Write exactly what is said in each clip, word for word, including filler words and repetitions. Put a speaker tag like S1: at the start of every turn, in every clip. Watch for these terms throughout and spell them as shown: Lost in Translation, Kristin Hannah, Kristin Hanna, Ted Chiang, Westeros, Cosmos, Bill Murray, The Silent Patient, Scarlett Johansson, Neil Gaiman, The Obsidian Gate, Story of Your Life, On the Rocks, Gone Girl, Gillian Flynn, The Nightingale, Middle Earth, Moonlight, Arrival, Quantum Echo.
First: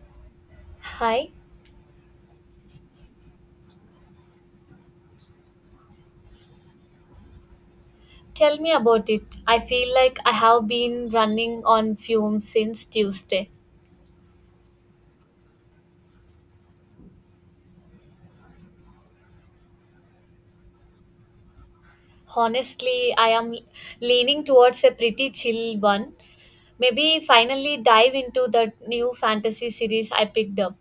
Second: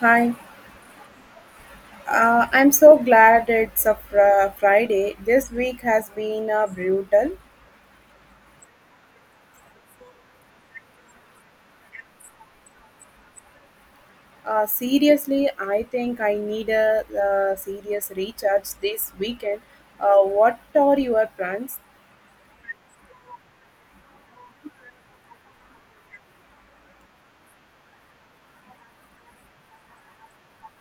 S1: Hi,
S2: Hi,
S1: uh, I'm so glad it's a fr- Friday. This week has been uh, brutal.
S2: tell me about it. I feel like I have been running on fumes since Tuesday.
S1: Uh, seriously, I think I need a uh, serious recharge this weekend. Uh, what are your plans?
S2: Honestly, I am leaning towards a pretty chill one. Maybe finally dive into that new fantasy series I picked up.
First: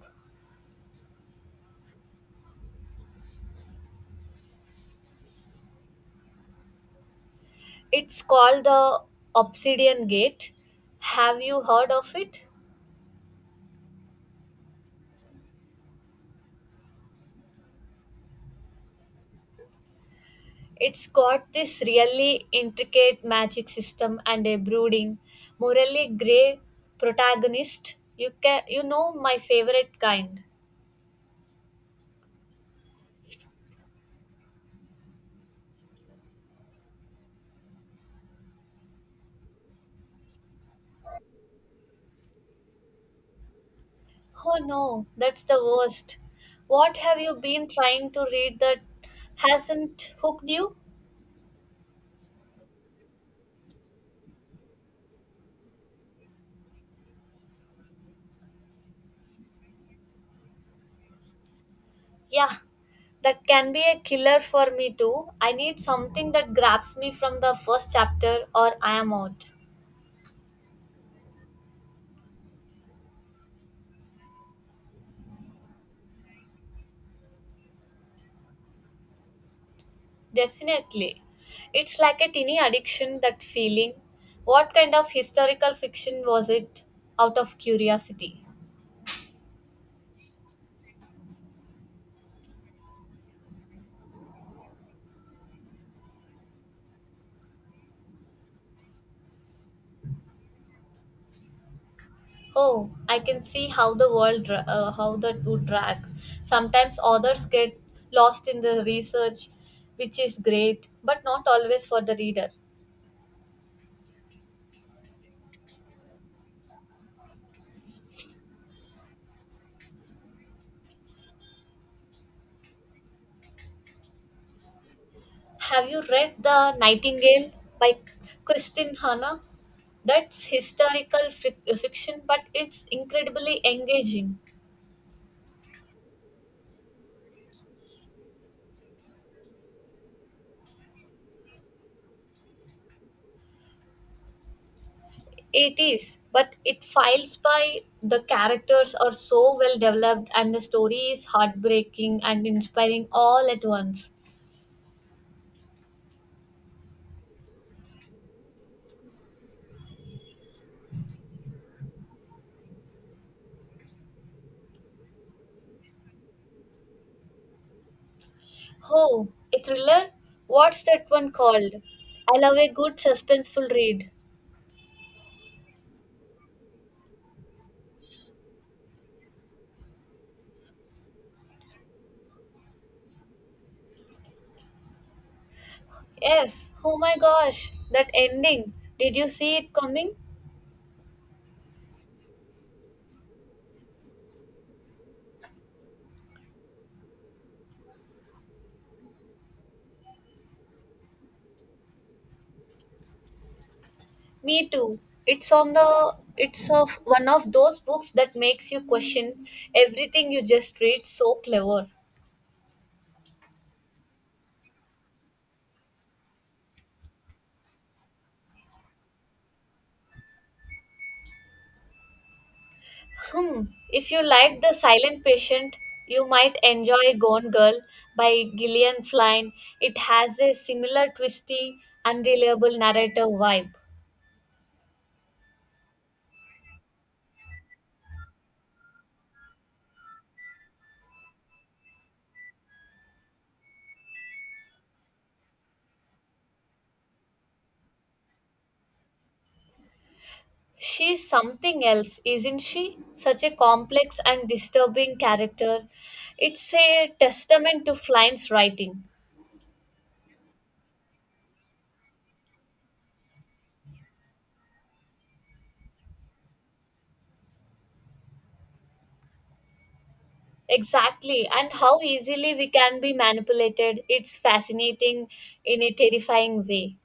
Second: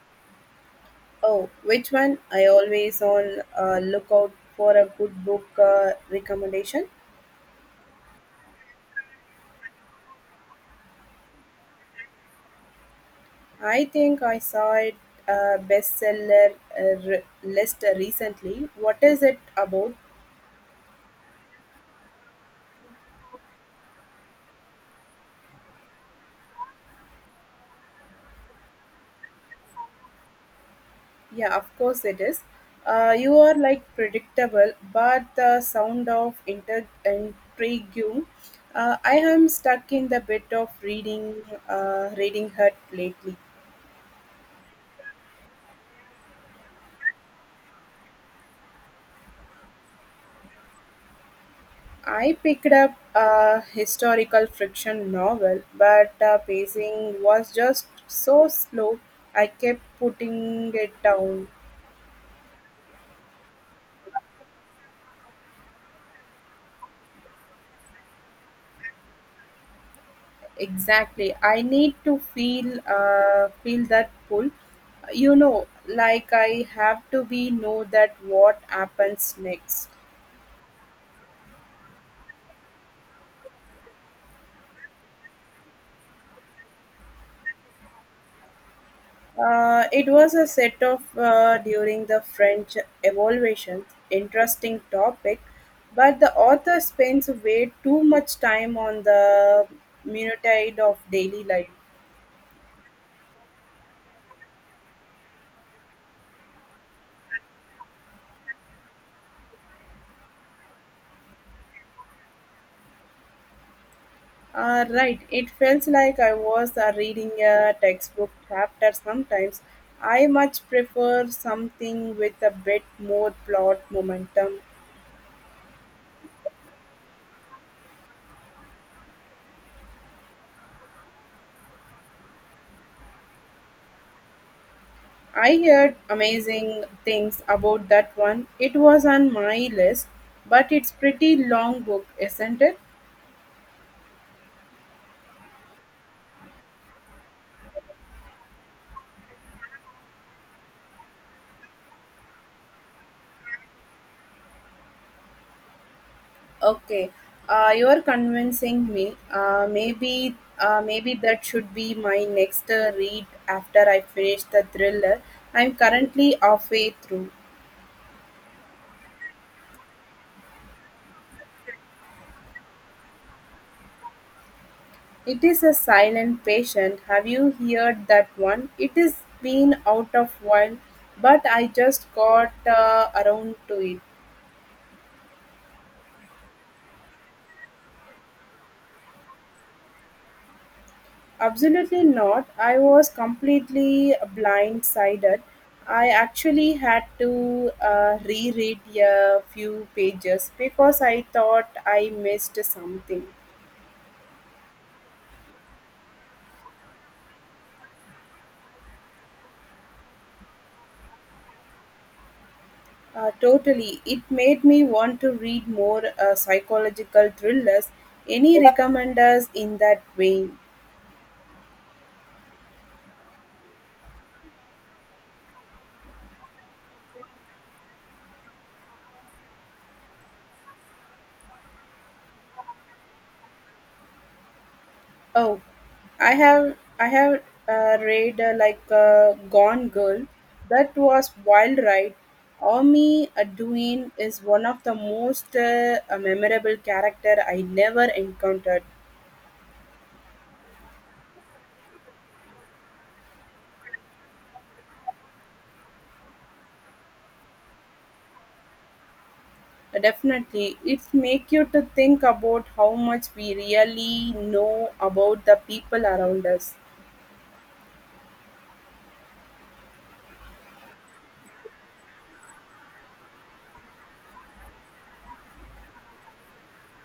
S1: Oh, which one? I always on uh, lookout for a good book uh, recommendation.
S2: It's called The Obsidian Gate. Have you heard of it?
S1: I think I saw it uh, bestseller uh, re- list recently. What is it about?
S2: It's got this really intricate magic system and a brooding, morally grey protagonist. You can you know my favorite kind.
S1: Yeah, of course it is. Uh, you are like predictable, but the sound of inter- intrigue. Uh, I am stuck in the bit of reading, uh, reading hut lately.
S2: Oh no, that's the worst. What have you been trying to read that hasn't hooked you?
S1: I picked up a historical fiction novel, but the pacing was just so slow. I kept putting it down.
S2: Yeah, that can be a killer for me too. I need something that grabs me from the first chapter or I am out.
S1: Exactly. I need to feel uh, feel that pull. You know, like I have to be know that what happens next.
S2: Definitely. It's like a teeny addiction, that feeling. What kind of historical fiction was it? Out of curiosity.
S1: Uh, it was a set of uh, during the French evolution, interesting topic, but the author spends way too much time on the minutiae of daily life.
S2: Oh, I can see how the world, dra- uh, how that would drag. Sometimes authors get lost in the research, which is great, but not always for the reader.
S1: Uh, right, it felt like I was uh, reading a textbook chapter sometimes. I much prefer something with a bit more plot momentum.
S2: Have you read The Nightingale by Kristin Hanna? That's historical fic- fiction, but it's incredibly engaging.
S1: I heard amazing things about that one. It was on my list, but it's pretty long book, isn't it?
S2: It is, but it files by the characters are so well developed and the story is heartbreaking and inspiring all at once.
S1: Okay, uh, you're convincing me. Uh, maybe, uh, maybe that should be my next uh, read after I finish the thriller. I'm currently halfway through.
S2: Oh, a thriller? What's that one called? I love a good suspenseful read.
S1: It's a silent patient, have you heard that one? It's been out of while, but I just got uh, around to it.
S2: Yes, oh my gosh, that ending. Did you see it coming?
S1: Absolutely not. I was completely blindsided. I actually had to uh, reread a few pages because I thought I missed something.
S2: Me too. It's on the it's of one of those books that makes you question everything you just read so clever.
S1: Uh, totally. It made me want to read more uh, psychological thrillers. Any recommenders in that vein?
S2: Hmm. If you like The Silent Patient, you might enjoy Gone Girl by Gillian Flynn. It has a similar twisty, unreliable narrative vibe.
S1: Oh, I have I have uh, read uh, like uh, Gone Girl. That was wild ride. Omi Aduin is one of the most uh, uh, memorable character I never encountered.
S2: She's something else, isn't she? Such a complex and disturbing character. It's a testament to Flynn's writing.
S1: Uh, Definitely, it make you to think about how much we really know about the people around us.
S2: Exactly, and how easily we can be manipulated. It's fascinating in a terrifying way.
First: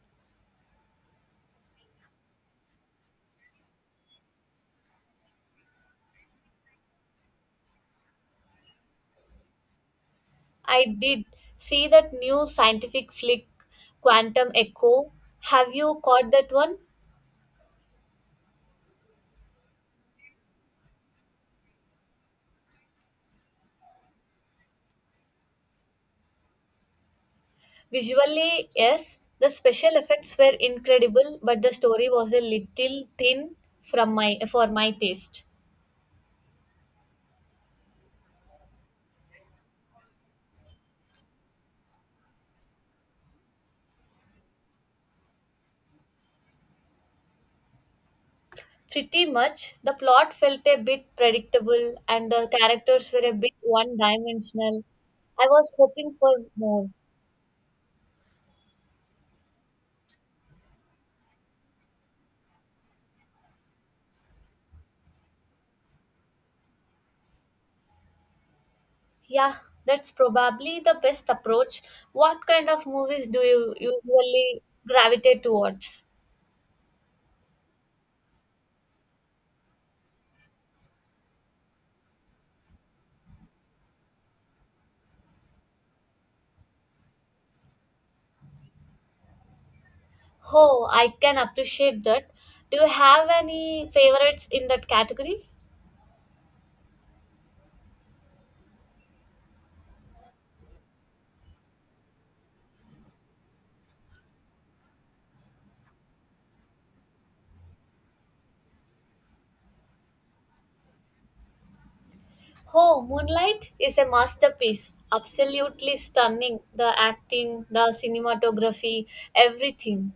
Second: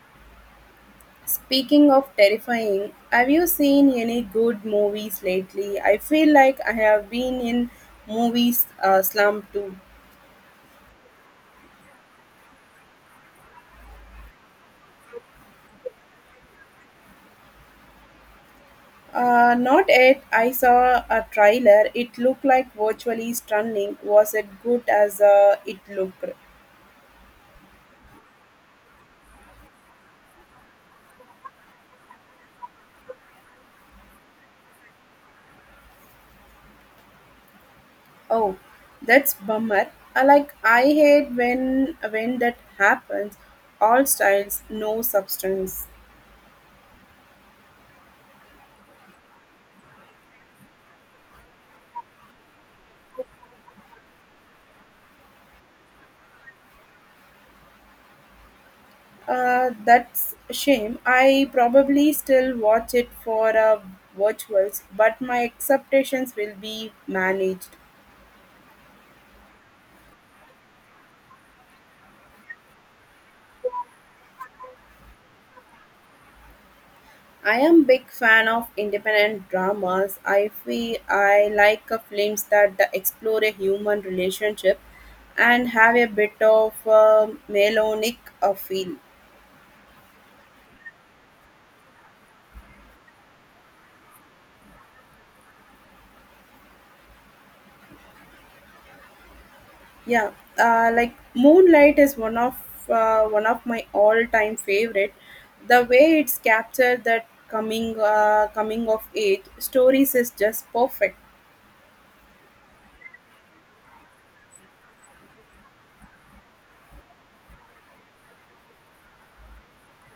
S1: Speaking of terrifying, have you seen any good movies lately? I feel like I have been in movies uh, slump too.
S2: I did see that new scientific flick, Quantum Echo. Have you caught that one?
S1: Uh, not yet. I saw a trailer. It looked like virtually stunning. Was it good as uh, it looked?
S2: Visually, yes, the special effects were incredible, but the story was a little thin from my for my taste.
S1: Oh, that's bummer. I like I hate when when that happens. All styles, no substance.
S2: Pretty much, the plot felt a bit predictable and the characters were a bit one dimensional. I was hoping for more.
S1: Uh, that's a shame. I probably still watch it for uh, virtuals, but my expectations will be managed.
S2: Yeah, that's probably the best approach. What kind of movies do you usually gravitate towards?
S1: I am big fan of independent dramas. I feel I like uh, films that explore a human relationship and have a bit of um melodic uh, feel.
S2: Oh, I can appreciate that. Do you have any favorites in that category?
S1: Yeah, uh, like Moonlight is one of uh, one of my all-time favorite. The way it's captured that coming uh, coming of age stories is just perfect.
S2: Oh, Moonlight is a masterpiece. Absolutely stunning. The acting, the cinematography, everything.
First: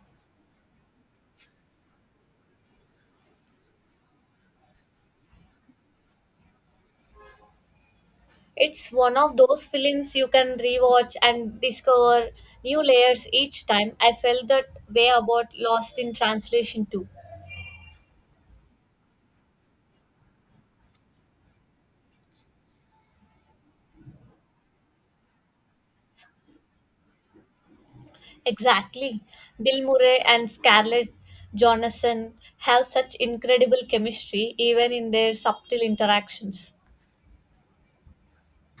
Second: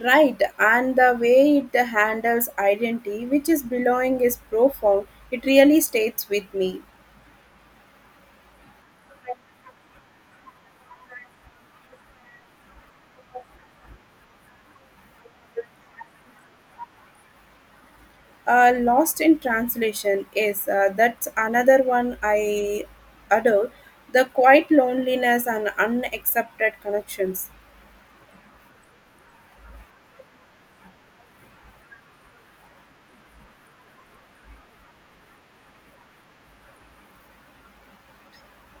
S1: Right, and the way it handles identity, which is belonging, is profound. It really stays with me.
S2: It's one of those films you can rewatch and discover new layers each time. I felt that way about Lost in Translation too.
S1: Uh, Lost in Translation is uh, that's another one I adore. The quiet loneliness and unaccepted connections.
S2: Exactly. Bill Murray and Scarlett Johansson have such incredible chemistry even in their subtle interactions.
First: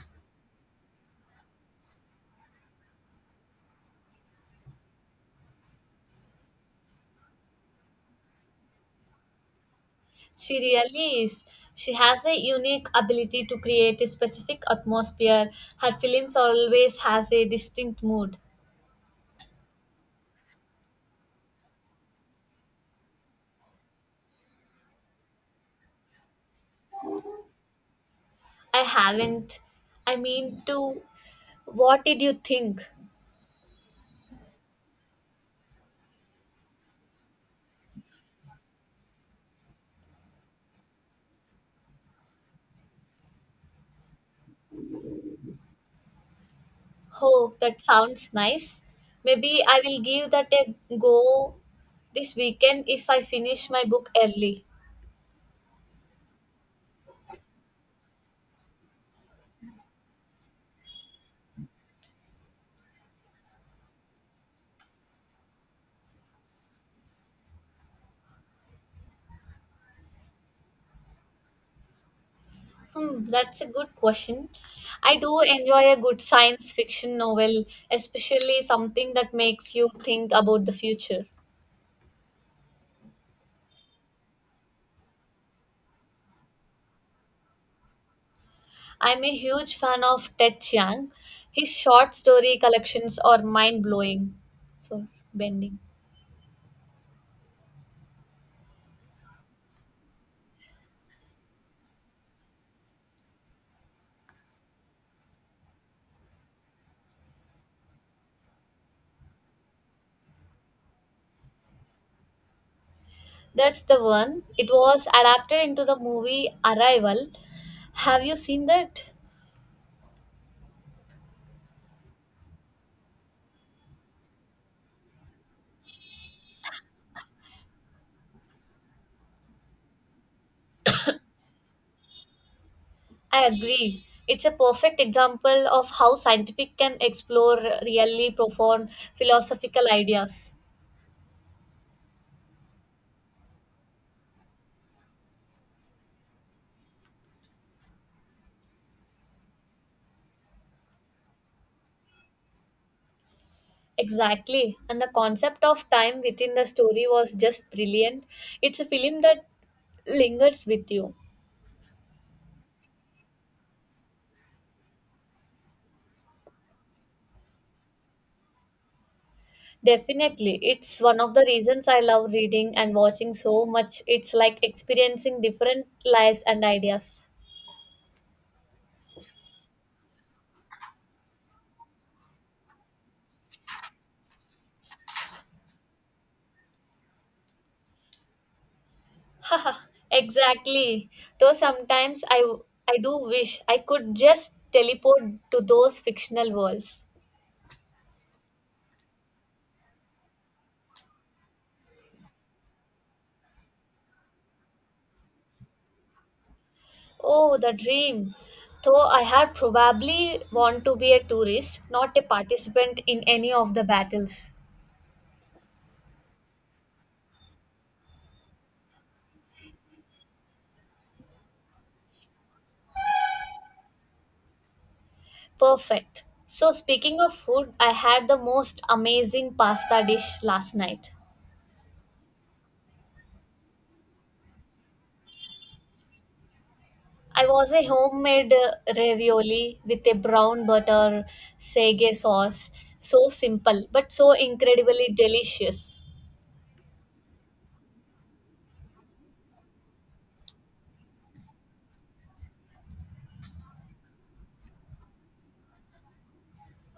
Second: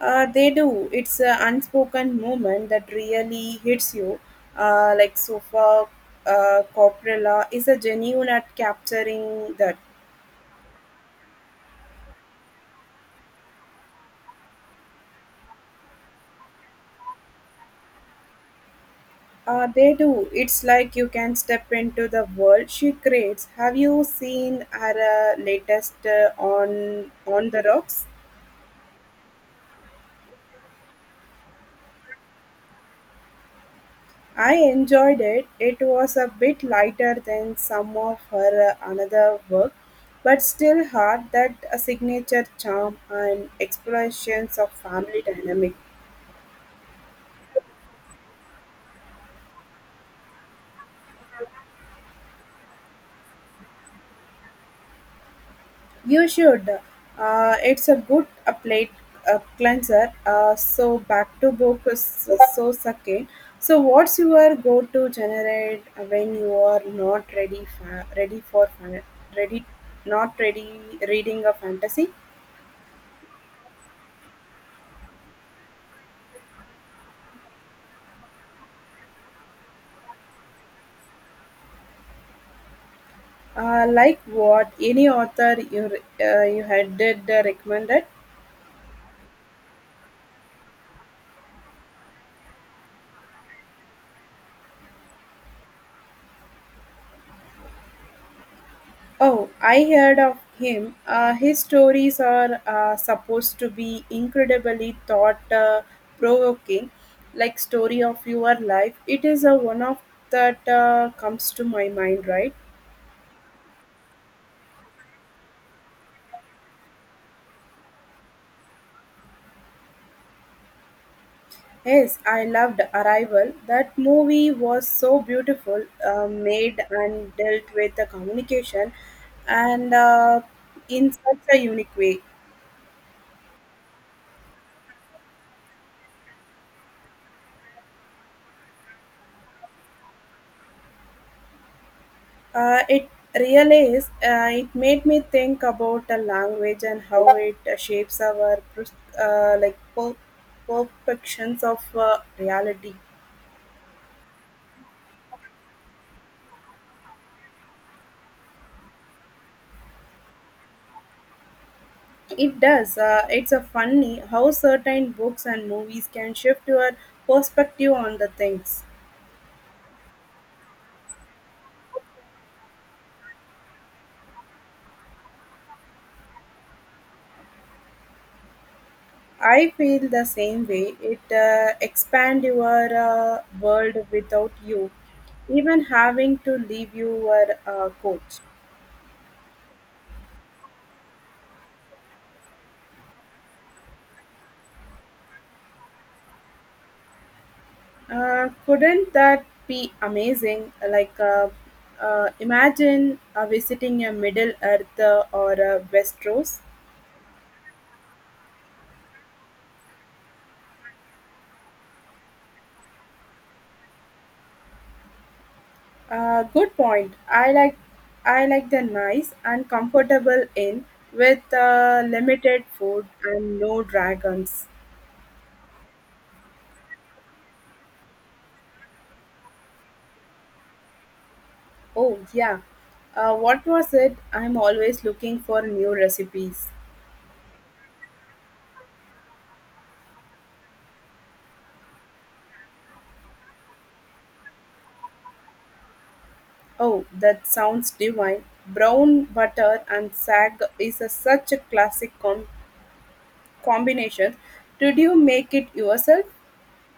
S1: Uh, they do. It's an unspoken moment that really hits you. Uh, like Sofa uh, Coppola is a genuine at capturing that.
S2: She really is. She has a unique ability to create a specific atmosphere. Her films always has a distinct mood.
S1: Uh, they do. It's like you can step into the world she creates. Have you seen her uh, latest uh, on on the rocks?
S2: I haven't. I mean to what did you think?
S1: I enjoyed it. It was a bit lighter than some of her uh, another work, but still had that uh, signature charm and explorations of family dynamic.
S2: Oh, that sounds nice. Maybe I will give that a go this weekend if I finish my book early.
S1: You should. Uh, it's a good a plate a cleanser. Uh, so back to book is so sucking. So what's your go to generate when you are not ready fa- ready for fan- ready not ready reading a fantasy?
S2: Hmm, that's a good question. I do enjoy a good science fiction novel, especially something that makes you think about the future.
S1: Uh, like what any author you re- uh, you had did uh, recommended?
S2: I'm a huge fan of Ted Chiang. His short story collections are mind blowing. So, bending.
S1: Oh, I heard of him. Uh, his stories are uh, supposed to be incredibly thought uh, provoking, like story of your life. It is a one of that uh, comes to my mind, right?
S2: That's the one. It was adapted into the movie Arrival. Have you seen that?
S1: Yes, I loved Arrival. That movie was so beautiful, uh, made and dealt with the communication, and uh, in such a unique way.
S2: I agree. It's a perfect example of how scientific can explore really profound philosophical ideas.
S1: Uh, it really is. Uh, it made me think about the language and how it uh, shapes our pers- uh, like per- perceptions of uh, reality.
S2: Exactly. And the concept of time within the story was just brilliant. It's a film that lingers with you.
S1: It does. Uh, it's a funny how certain books and movies can shift your perspective on the things.
S2: Definitely. It's one of the reasons I love reading and watching so much. It's like experiencing different lives and ideas.
S1: I feel the same way. It uh, expand your uh, world without you even having to leave your uh, coach.
S2: Exactly. Though sometimes I I do wish I could just teleport to those fictional worlds.
S1: Uh, couldn't that be amazing? Like, uh, uh, imagine uh, visiting a Middle Earth uh, or a Westeros.
S2: Oh, the dream. Though I had probably want to be a tourist, not a participant in any of the battles.
S1: Uh, good point. I like, I like the nice and comfortable inn with uh, limited food and no dragons.
S2: Perfect. So, speaking of food, I had the most amazing pasta dish last night.
S1: Oh yeah. Uh, what was it? I'm always looking for new recipes.
S2: I was a homemade uh, ravioli with a brown butter sage sauce. So simple, but so incredibly delicious.
S1: Oh, that sounds divine. Brown butter and sag is a, such a classic combo. Combinations. Did you make it yourself?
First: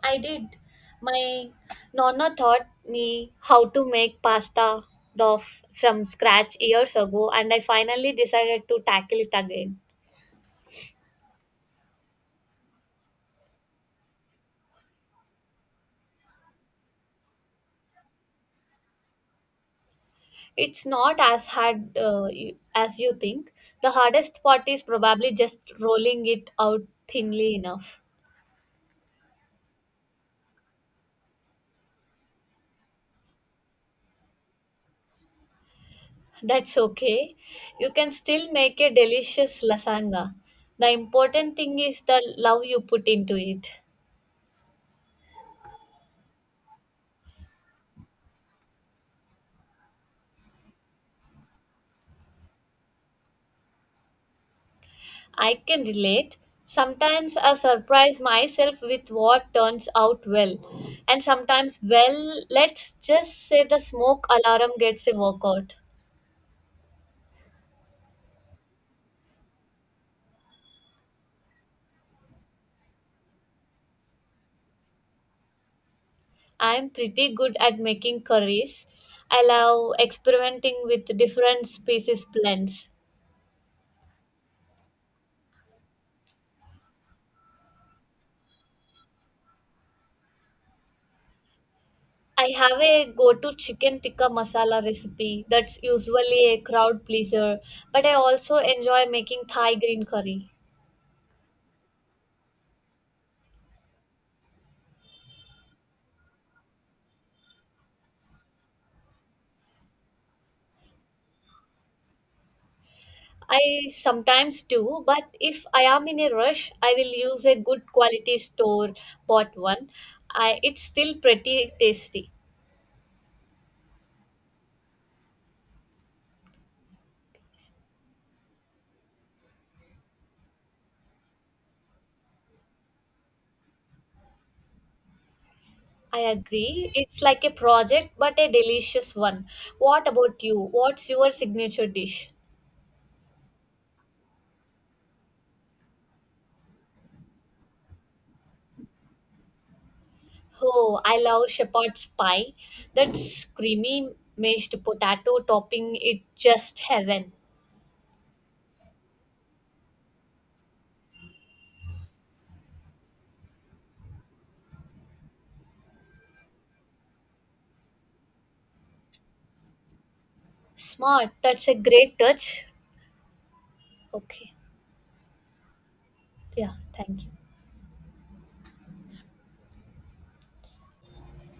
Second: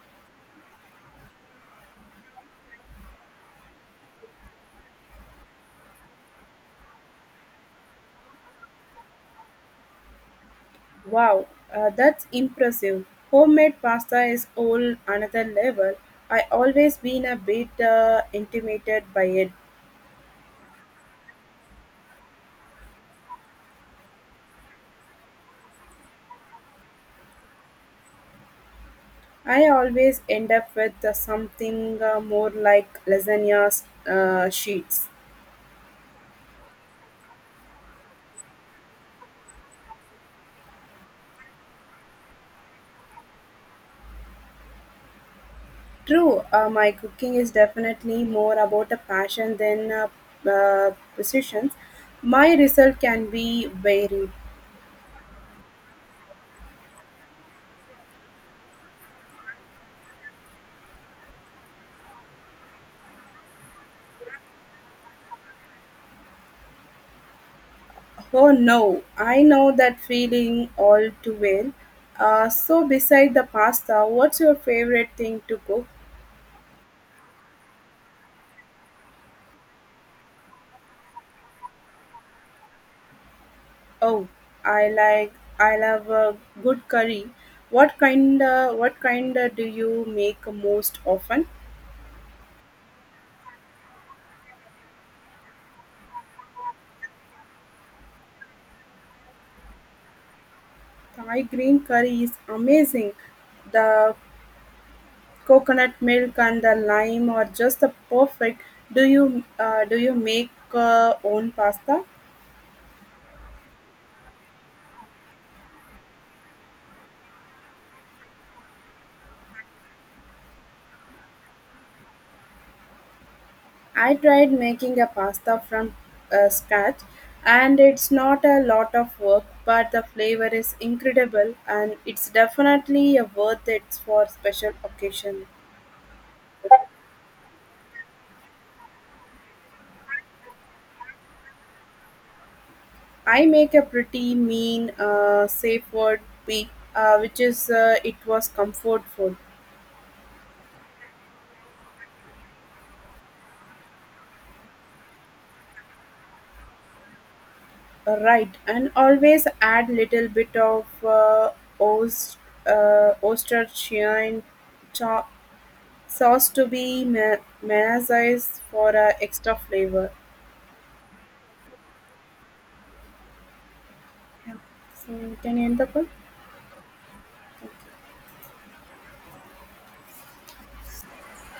S2: I did. My nonna taught me how to make pasta dough from scratch years ago, and I finally decided to tackle it again.
S1: Wow, uh, that's impressive. Homemade pasta is all another level. I always been a bit uh, intimidated by it.
S2: It's not as hard uh, you- as you think. The hardest part is probably just rolling it out thinly enough.
S1: I always end up with uh, something uh, more like lasagna uh, sheets.
S2: That's okay. You can still make a delicious lasagna. The important thing is the love you put into it.
S1: True, uh, my cooking is definitely more about a passion than uh, uh, positions. My result can be varied.
S2: I can relate. Sometimes I surprise myself with what turns out well. And sometimes, well, let's just say the smoke alarm gets a workout.
S1: Oh no, I know that feeling all too well. Uh, so beside the pasta, what's your favorite thing to cook?
S2: I'm pretty good at making curries. I love experimenting with different species blends.
S1: Oh, I like I love a good curry. What kind uh, what kind uh, do you make most often?
S2: I have a go to chicken tikka masala recipe that's usually a crowd pleaser, but I also enjoy making Thai green curry.
S1: Thai green curry is amazing. The coconut milk and the lime are just the perfect. Do you uh, do you make uh, own pasta?
S2: I sometimes do, but if I am in a rush, I will use a good quality store bought one. I, it's still pretty tasty.
S1: I tried making a pasta from uh, scratch and it's not a lot of work but the flavor is incredible and it's definitely a worth it for special occasion.
S2: I agree. It's like a project, but a delicious one. What about you? What's your signature dish?
S1: I make a pretty mean uh, safe word pig uh, which is uh, it was comfort food.
S2: Oh, I love shepherd's pie. That's creamy mashed potato topping. It just heaven.
S1: Uh, right and always add little bit of uh, ost, uh, Ostershine cho- sauce to be ma- mayonnaise for uh, extra flavor.
S2: Smart. That's a great touch.
S1: Yeah.
S2: Okay.
S1: So can you end the call?
S2: Yeah, thank you.